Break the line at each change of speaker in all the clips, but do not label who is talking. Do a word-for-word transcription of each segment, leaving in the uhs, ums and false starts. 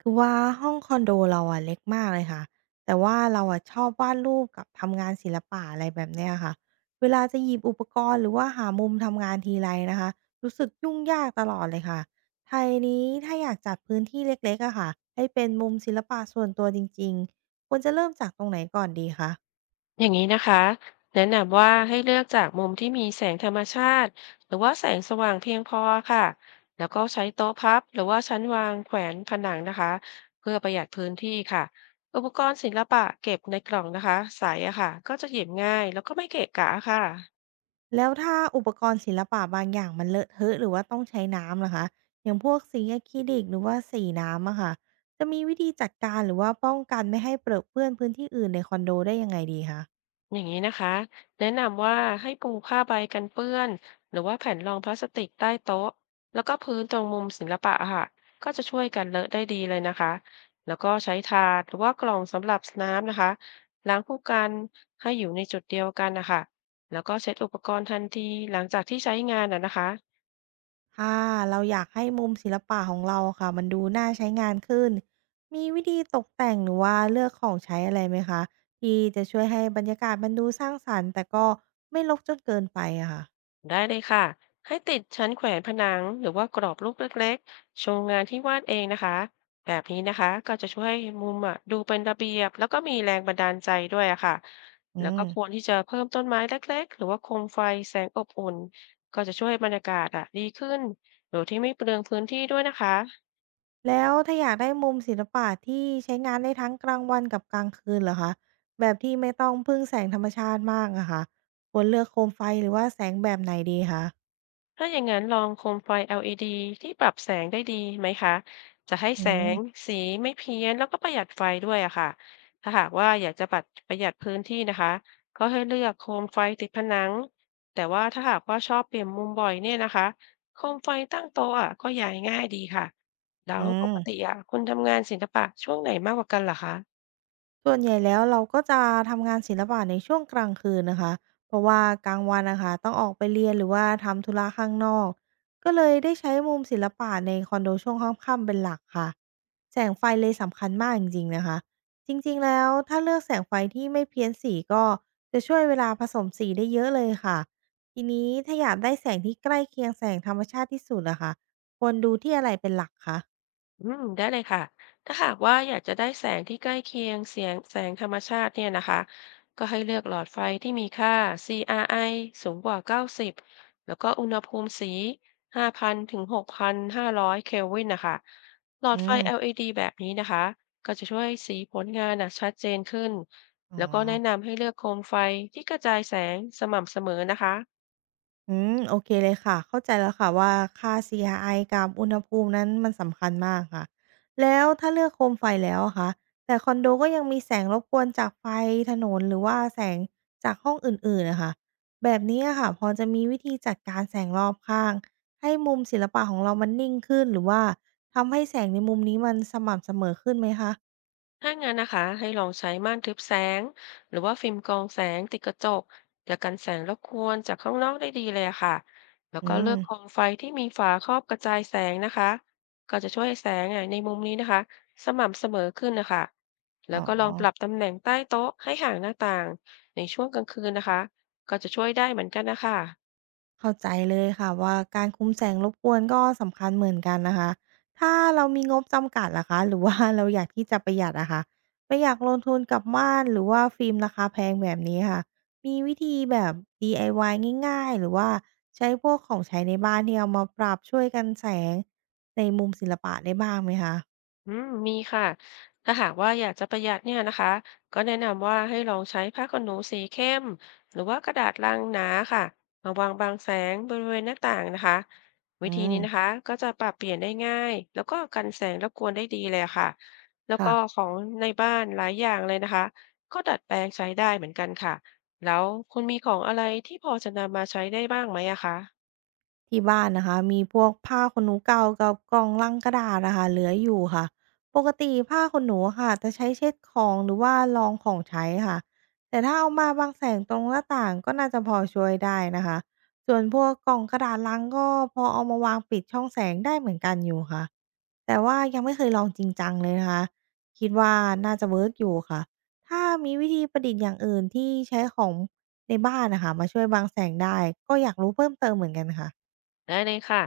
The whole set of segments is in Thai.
คือว่าห้องคอนโดเราอะเล็กมากเลยค่ะแต่ว่าเราอะชอบวาดรูปกับทำงานศิลปะอะไรแบบเนี้ยค่ะเวลาจะหยิบอุปกรณ์หรือว่าหามุมทำงานทีไรนะคะรู้สึกยุ่งยากตลอดเลยค่ะไทยนี้ถ้าอยากจัดพื้นที่เล็กๆอะค่ะให้เป็นมุมศิลปะส่วนตัวจริงๆควรจะเริ่มจากตรงไหนก่อนดีคะ
อย่างนี้นะคะแนะนำว่าให้เลือกจากมุมที่มีแสงธรรมชาติหรือว่าแสงสว่างเพียงพอค่ะแล้วก็ใช้โต๊ะพับหรือว่าชั้นวางแขวนผนังนะคะเพื่อประหยัดพื้นที่ค่ะอุปกรณ์ศิลปะเก็บในกล่องนะคะใสอะค่ะก็จะหยิบง่ายแล้วก็ไม่เกะกะค่ะ
แล้วถ้าอุปกรณ์ศิลปะบางอย่างมันเลอะเทอะหรือว่าต้องใช้น้ำล่ะคะอย่างพวกสีอะคริลิกหรือว่าสีน้ำอะค่ะจะมีวิธีจัดการหรือว่าป้องกันไม่ให้เปรอะเปื้อนพื้นที่อื่นในคอนโดได้ยังไงดีคะ
อย่างนี้นะคะแนะนำว่าให้ปูผ้าใบกันเปื้อนหรือว่าแผ่นรองพลาสติกใต้โต๊ะแล้วก็พื้นตรงมุมศิลปะอะค่ะก็จะช่วยกันเลอะได้ดีเลยนะคะแล้วก็ใช้ถาดหรือว่ากล่องสำหรับน้ำนะคะล้างคู่กันให้อยู่ในจุดเดียวกันนะคะแล้วก็เช็ดอุปกรณ์ทันทีหลังจากที่ใช้งานนะนะคะ
ถ้าเราอยากให้มุมศิลปะของเราค่ะมันดูน่าใช้งานขึ้นมีวิธีตกแต่งหรือว่าเลือกของใช้อะไรไหมคะที่จะช่วยให้บรรยากาศมันดูสร้างสรรค์แต่ก็ไม่รกจนเกินไปอะค่ะ
ได้เลยค่ะให้ติดชั้นแขวนผนังหรือว่ากรอบรูปเล็กๆโชว์งานที่วาดเองนะคะแบบนี้นะคะก็จะช่วยให้มุมอ่ะดูเป็นระเบียบแล้วก็มีแรงบันดาลใจด้วยอะค่ะ
อื
แล้วก็
ม
ควรที่จะเพิ่มต้นไม้เล็กๆหรือว่าโคมไฟแสงอบอุ่นก็จะช่วยให้บรรยากาศอ่ะดีขึ้นโดยที่ไม่เปลืองพื้นที่ด้วยนะคะ
แล้วถ้าอยากได้มุมศิลปะที่ใช้งานได้ทั้งกลางวันกับกลางคืนเหรอคะแบบที่ไม่ต้องพึ่งแสงธรรมชาติมากอะค่ะควรเลือกโคมไฟหรือว่าแสงแบบไหนดีคะ
ถ้าอย่างนั้นลองโคมไฟ แอล อี ดี ที่ปรับแสงได้ดีไหมคะจะให้
อื
แส
ม
งสีไม่เพี้ยนแล้วก็ประหยัดไฟด้วยอะค่ะถ้าหากว่าอยากจะปัดประหยัดพื้นที่นะคะก็ให้เลือกโคมไฟติดผนังแต่ว่าถ้าหากว่าชอบเปลี่ยนมุมบ่อยเนี่ยนะคะโคมไฟตั้งโต๊ะอะก็ย้ายง่ายดีค่ะแล้
อื
วปกติ
ม
อะคุณทำงานศิลปะช่วงไหนมากกว่ากันเหรอคะ
ส่วนใหญ่แล้วเราก็จะทำงานศิลปะในช่วงกลางคืนนะคะ เพราะว่ากลางวันนะคะต้องออกไปเรียนหรือว่าทำธุระข้างนอก ก็เลยได้ใช้มุมศิลปะในคอนโดช่วงค่ำๆเป็นหลักค่ะ แสงไฟเลยสำคัญมากจริงๆนะคะ จริงๆแล้วถ้าเลือกแสงไฟที่ไม่เพี้ยนสีก็จะช่วยเวลาผสมสีได้เยอะเลยค่ะทีนี้ถ้าอยากได้แสงที่ใกล้เคียงแสงธรรมชาติที่สุดนะคะควรดูที่อะไรเป็นหลักคะ
อืมได้เลยค่ะ ถ้าหากว่าอยากจะได้แสงที่ใกล้เคียงเสียงแสงธรรมชาติเนี่ยนะคะก็ให้เลือกหลอดไฟที่มีค่า ซี อาร์ ไอ สูงกว่า เก้าสิบ แล้วก็อุณหภูมิสี ห้าพันถึงหกพันห้าร้อยเคลวินนะคะหลอด
อื
ไฟ
ม
แอล อี ดี แบบนี้นะคะ ก็จะช่วยสีผลงานนะชัดเจนขึ้น
อ๋อ
แล้วก็แนะนำให้เลือกโคมไฟที่กระจายแสงสม่ำเสมอนะคะ
อืมโอเคเลยค่ะเข้าใจแล้วค่ะว่าค่า ซี อาร์ ไอ กับอุณหภูมินั้นมันสำคัญมากค่ะแล้วถ้าเลือกโคมไฟแล้วอะคะแต่คอนโดก็ยังมีแสงรบกวนจากไฟถนนหรือว่าแสงจากห้องอื่นๆน่ะค่ะแบบนี้อะค่ะพอจะมีวิธีจัดการแสงรอบข้างให้มุมศิลปะของเรามันนิ่งขึ้นหรือว่าทำให้แสงในมุมนี้มันสม่ำเสมอขึ้นไหมคะ
ถ้างั้นนะคะให้ลองใช้ม่านทึบแสงหรือว่าฟิล์มกรองแสงติดกระจกจะกันแสงรบกวนจากข้างนอกได้ดีเลยอะค่ะแล้ว
อื
ก็เลื
ม
อกโคมไฟที่มีฝาครอบกระจายแสงนะคะก็จะช่วยให้แสงอะในมุมนี้นะคะสม่ำเสมอขึ้นนะคะแล้
อ๋
ว
อ
ก็ลองปรับตำแหน่งใต้โต๊ะให้ห่างหน้าต่างในช่วงกลางคืนนะคะก็จะช่วยได้เหมือนกันนะคะ
เข้าใจเลยค่ะว่าการคุมแสงรบกวนก็สำคัญเหมือนกันนะคะถ้าเรามีงบจำกัดล่ะคะหรือว่า เราอยากที่จะประหยัดอะคะไม่อยากลงทุนกับม่านหรือว่าฟิล์มราคาแพงแบบนี้ค่ะมีวิธีแบบ ดี ไอ วาย ง่ายๆหรือว่าใช้พวกของใช้ในบ้านที่เอามาปรับช่วยกันแสงในมุมศิลปะได้บ้างไหมคะ
อืมมีค่ะ ถ้าหากว่าอยากจะประหยัดเนี่ยนะคะก็แนะนำว่าให้ลองใช้ผ้าขนหนูสีเข้มหรือว่ากระดาษลังหนาค่ะมาวางบังแสงบริเวณหน้าต่างนะคะวิ
อื
ธีนี้นะ
ม
คะก็จะปรับเปลี่ยนได้ง่ายแล้วก็กันแสงรบกวนได้ดีเลยอะค่ะแล้วก็
ค่ะ
ของในบ้านหลายอย่างเลยนะคะก็ดัดแปลงใช้ได้เหมือนกันค่ะแล้วคุณมีของอะไรที่พอจะนำมาใช้ได้บ้างไหมอะคะ
ที่บ้านนะคะมีพวกผ้าขนหนูเก่ากับกล่องลังกระดาษนะคะเหลืออยู่ค่ะปกติผ้าขนหนูค่ะจะใช้เช็ดของหรือว่ารองของใช้ค่ะแต่ถ้าเอามาบังแสงตรงหน้าต่างก็น่าจะพอช่วยได้นะคะส่วนพวกกล่องกระดาษลังก็พอเอามาวางปิดช่องแสงได้เหมือนกันอยู่ค่ะแต่ว่ายังไม่เคยลองจริงจังเลยนะคะคิดว่าน่าจะเวิร์กอยู่ค่ะถ้ามีวิธีประดิษฐ์อย่างอื่นที่ใช้ของในบ้านนะคะมาช่วยบังแสงได้ก็อยากรู้เพิ่มเติมเหมือนกันค่ะ
ได้เลยค่ะ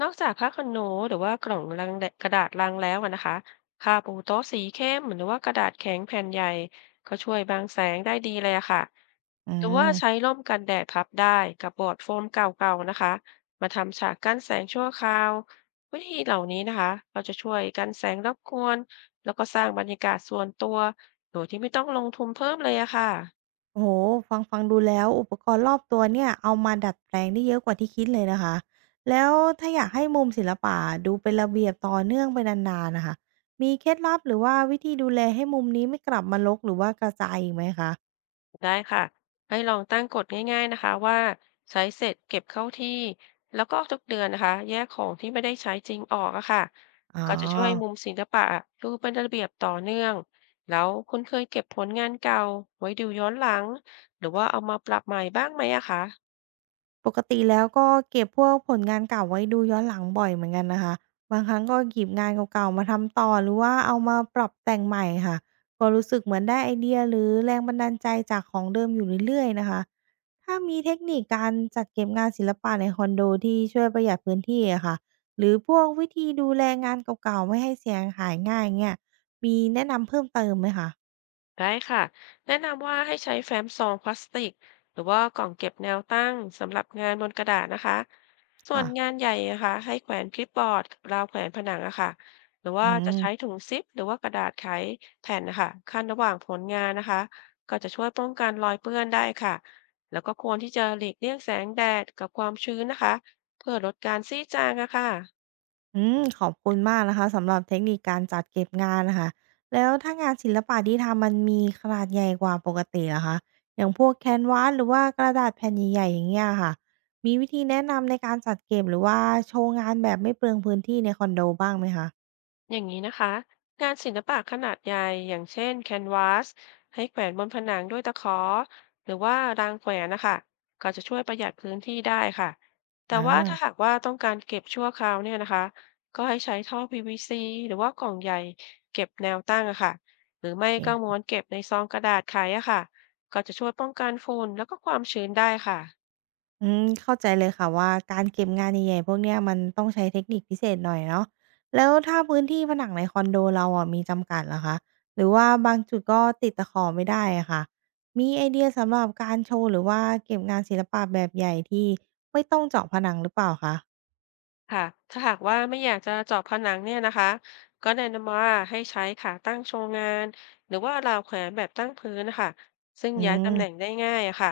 นอกจากผ้าขนหนูหรือว่ากล่องลังแดกระดาษลังแล้วอะนะคะผ้าปูโต๊ะสีเข้มหรือว่ากระดาษแข็งแผ่นใหญ่ก็ช่วยบังแสงได้ดีเลยอะค่ะ
อ
หรือว่า
า
ใช้ร่มกันแดดพับได้กับบอร์ดโฟมเก่าๆนะคะมาทำฉากกั้นแสงชั่วคราววิธีเหล่านี้นะคะเราจะช่วยกันแสงรบกวนแล้วก็สร้างบรรยากาศส่วนตัวโดยที่ไม่ต้องลงทุนเพิ่มเลยอะค่ะ
โอ้โฮฟังฟังดูแล้วอุปกรณ์รอบตัวเนี่ยเอามาดัดแปลงได้เยอะกว่าที่คิดเลยนะคะ แล้วถ้าอยากให้มุมศิลปะดูเป็นระเบียบต่อเนื่องไปนานๆน่ะค่ะมีเคล็ดลับหรือว่าวิธีดูแลให้มุมนี้ไม่กลับมารกหรือว่ากระจายอีกไหมคะ
ได้ค่ะให้ลองตั้งกฎง่ายๆนะคะว่าใช้เสร็จเก็บเข้าที่ แล้วก็ทุกเดือนนะคะแยกของที่ไม่ได้ใช้จริงออกอะค่ะ
อ๋อ
ก็จะช่วยให้มุมศิลปะะดูเป็นระเบียบต่อเนื่อง แล้วคุณเคยเก็บผลงานเก่าไว้ดูย้อนหลังหรือว่าเอามาปรับใหม่บ้างไหมอะคะ
ปกติแล้วก็เก็บพวกผลงานเก่าไว้ดูย้อนหลังบ่อยเหมือนกันนะคะบางครั้งก็หยิบงานเก่าๆมาทำต่อหรือว่าเอามาปรับแต่งใหม่ค่ะก็รู้สึกเหมือนได้ไอเดียหรือแรงบันดาลใจจากของเดิมอยู่เรื่อยๆนะคะถ้ามีเทคนิคการจัดเก็บงานศิลปะในคอนโดที่ช่วยประหยัดพื้นที่อะค่ะหรือพวกวิธีดูแลงานเก่าๆไม่ให้เสียหายง่ายเงี้ยมีแนะนำเพิ่มเติมไหมคะ
ได้ค่ะแนะนำว่าให้ใช้แฟ้มซองพลาสติกหรือว่ากล่องเก็บแนวตั้งสำหรับงานบนกระดาษนะคะส่ว
ค่ะ
นงานใหญ่นะคะให้แขวนคลิปบอร์ดราวแขวนผนังอะค่ะหรือ
อื
ว่าจะใช้
ม
ถุงซิปหรือว่ากระดาษไขแผ่นนะคะขั้นระหว่างผลงานนะคะก็จะช่วยป้องกันรอยเปื้อนได้ค่ะแล้วก็ควรที่จะหลีกเลี่ยงแสงแดดกับความชื้นนะคะเพื่อลดการซี่จางอะค่ะ
อืมขอบคุณมากนะคะสำหรับเทคนิคการจัดเก็บงานนะคะแล้วถ้างานศิลปะที่ทำมันมีขนาดใหญ่กว่าปกติเหรอคะอย่างพวกแคนวาสหรือว่ากระดาษแผ่นใหญ่ๆอย่างเงี้ยค่ะมีวิธีแนะนำในการจัดเก็บหรือว่าโชว์งานแบบไม่เปลืองพื้นที่ในคอนโดบ้างไหมคะ
อย่างนี้นะคะงานศิลปะขนาดใหญ่ อย่างเช่นแคนวาสให้แขวนบนผนังด้วยตะขอหรือว่ารางแขวนนะคะก็จะช่วยประหยัดพื้นที่ได้ค่ะแต่
อา
ว่าถ้าหากว่าต้องการเก็บชั่วคราวเนี่ยนะคะก็ให้ใช้ท่อ พี วี ซี หรือว่ากล่องใหญ่เก็บแนวตั้งอะค่ะหรือ
โอ
ไม่ก็ม้ว
เค
นเก็บในซองกระดาษขายอะค่ะก็จะช่วยป้องกันฝุ่นแล้วก็ความชื้นได้ค่ะ
อืมเข้าใจเลยค่ะว่าการเก็บงานใหญ่ๆพวกเนี้ยมันต้องใช้เทคนิคพิเศษหน่อยเนาะแล้วถ้าพื้นที่ผนังในคอนโดเราอะมีจำกัดเหรอคะหรือว่าบางจุดก็ติดตะขอไม่ได้อะค่ะมีไอเดียสำหรับการโชว์หรือว่าเก็บงานศิลปะแบบใหญ่ที่ไม่ต้องเจาะผนังหรือเปล่าคะ
ค่ะถ้าหากว่าไม่อยากจะเจาะผนังเนี่ยนะคะก็แนะนำว่าให้ใช้ขาตั้งโชว์งานหรือว่าราวแขวนแบบตั้งพื้นนะคะซึ่ง
อื
ย้ายตำ
ม
แหน่งได้ง่ายอะค่ะ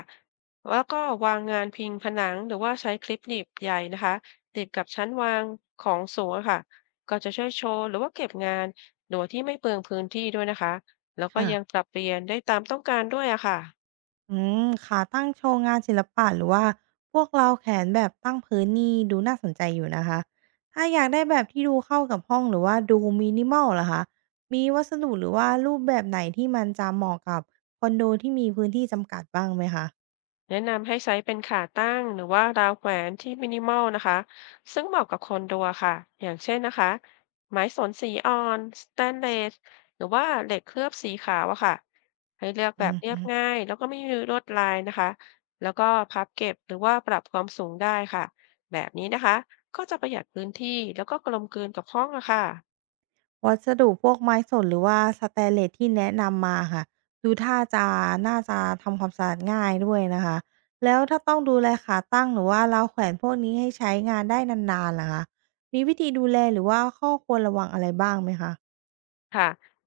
แล้วก็วางงานพิงผนังหรือว่าใช้คลิปหนีบใหญ่นะคะติดกับชั้นวางของสูงอะค่ะก็จะช่วยโชว์หรือว่าเก็บงานโดยที่ไม่เปลืองพื้นที่ด้วยนะคะแล้วก็
ค่ะ
ยังปรับเปลี่ยนได้ตามต้องการด้วยอะค่ะ
อืมค่ะตั้งโชว์งานศิลปะหรือว่าพวกเราแขนแบบตั้งพื้นนี่ดูน่าสนใจอยู่นะคะถ้าอยากได้แบบที่ดูเข้ากับห้องหรือว่าดูมินิมอลล่ะคะมีวัสดุหรือว่ารูปแบบไหนที่มันจะเหมาะกับคอนโดที่มีพื้นที่จำกัดบ้างไหมคะ
แนะนำให้ใช้เป็นขาตั้งหรือว่าราวแขวนที่มินิมอลนะคะซึ่งเหมาะกับคนดัวค่ะอย่างเช่นนะคะไม้สนสีอ่อนสแตนเลสหรือว่าเหล็กเคลือบสีขาวอะค่ะให้เลือก
อื
แบบเรียบ
อ
ง่ายแล้วก็ไม่มีลวดลายนะคะแล้วก็พับเก็บหรือว่าปรับความสูงได้ค่ะแบบนี้นะคะก็จะประหยัดพื้นที่แล้วก็กลมกลืนกับห้องอะค่ะ
วัสดุพวกไม้สนหรือว่าสเตนเลสที่แนะนำมาค่ะดูท่าจะน่าจะทำความสะอาดง่ายด้วยนะคะแล้วถ้าต้องดูแลขาตั้งหรือว่าราวแขวนพวกนี้ให้ใช้งานได้นานๆล่ะคะมีวิธีดูแลหรือว่าข้อควรระวังอะไรบ้างไหมคะ
ค่ะ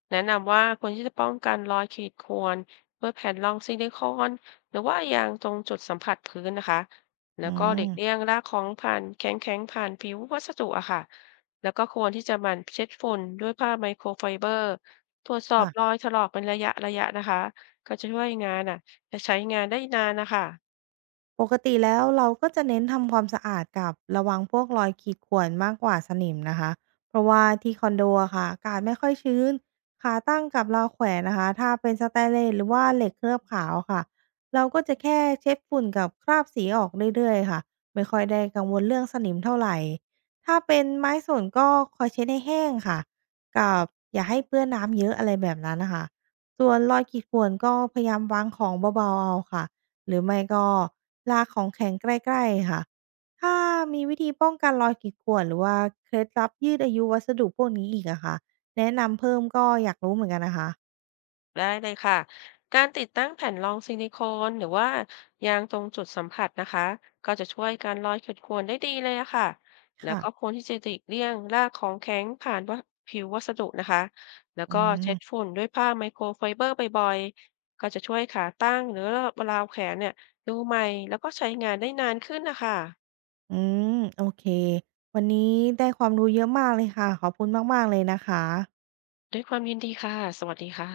แนะนำว่าควรที่จะป้องกันรอยขีดข่วนด้วยแผ่นรองซิลิโคนหรือว่ายางตรงจุดสัมผัสพื้นนะคะแล้ว
อื
ก็หลี
ม
กเลี่ยงลากของผ่านแข็งๆผ่านผิววัสดุอะค่ะแล้วก็ควรที่จะหมั่นเช็ดฝุ่นด้วยผ้าไมโครไฟเบอร์ตรวจสอบ
ค่ะ
รอยถลอกเป็นระยะระยะนะคะก็จะช่วยงานอ่ะจะใช้งานได้นานนะคะ
ปกติแล้วเราก็จะเน้นทำความสะอาดกับระวังพวกรอยขีดข่วนมากกว่าสนิมนะคะเพราะว่าที่คอนโดอะค่ะอากาศไม่ค่อยชื้นขาตั้งกับราวแขวนนะคะถ้าเป็นสแตนเลสหรือว่าเหล็กเคลือบขาวค่ะเราก็จะแค่เช็ดฝุ่นกับคราบสีออกเรื่อยๆค่ะไม่ค่อยได้กังวลเรื่องสนิมเท่าไหร่ถ้าเป็นไม้สนก็คอยเช็ดให้แห้งค่ะกับอย่าให้เปื้อนน้ำเยอะอะไรแบบนั้นนะคะส่วนรอยขีดข่วนก็พยายามวางของเบาๆเอาค่ะ หรือไม่ก็ลากของแข็งใกล้ๆค่ะถ้ามีวิธีป้องกันรอยขีดข่วนหรือว่าเคล็ดลับยืดอายุวัสดุพวกนี้อีกอะคะแนะนำเพิ่มก็อยากรู้เหมือนกันนะคะ
ได้เลยค่ะการติดตั้งแผ่นรองซิลิโคนหรือว่ายางตรงจุดสัมผัสนะคะก็จะช่วยการลอยขีดข่วนได้ดีเลยอะค่ะแล้ว
ค่ะ
ก็ควรที่จะหลีกเลี่ยงลากของแข็งผ่านวะผิววัสดุนะคะแล้ว
อื
ก็
ม
เช็ดฝุ่นด้วยผ้าไมโครไฟเบอร์บ่อยๆก็จะช่วยขาตั้งหรือราวแขนเนี่ยดูใหม่แล้วก็ใช้งานได้นานขึ้นนะคะ
อืมโอเควันนี้ได้ความรู้เยอะมากเลยค่ะขอบคุณมากๆเลยนะคะ
ด้วยความยินดีค่ะสวัสดีค่ะ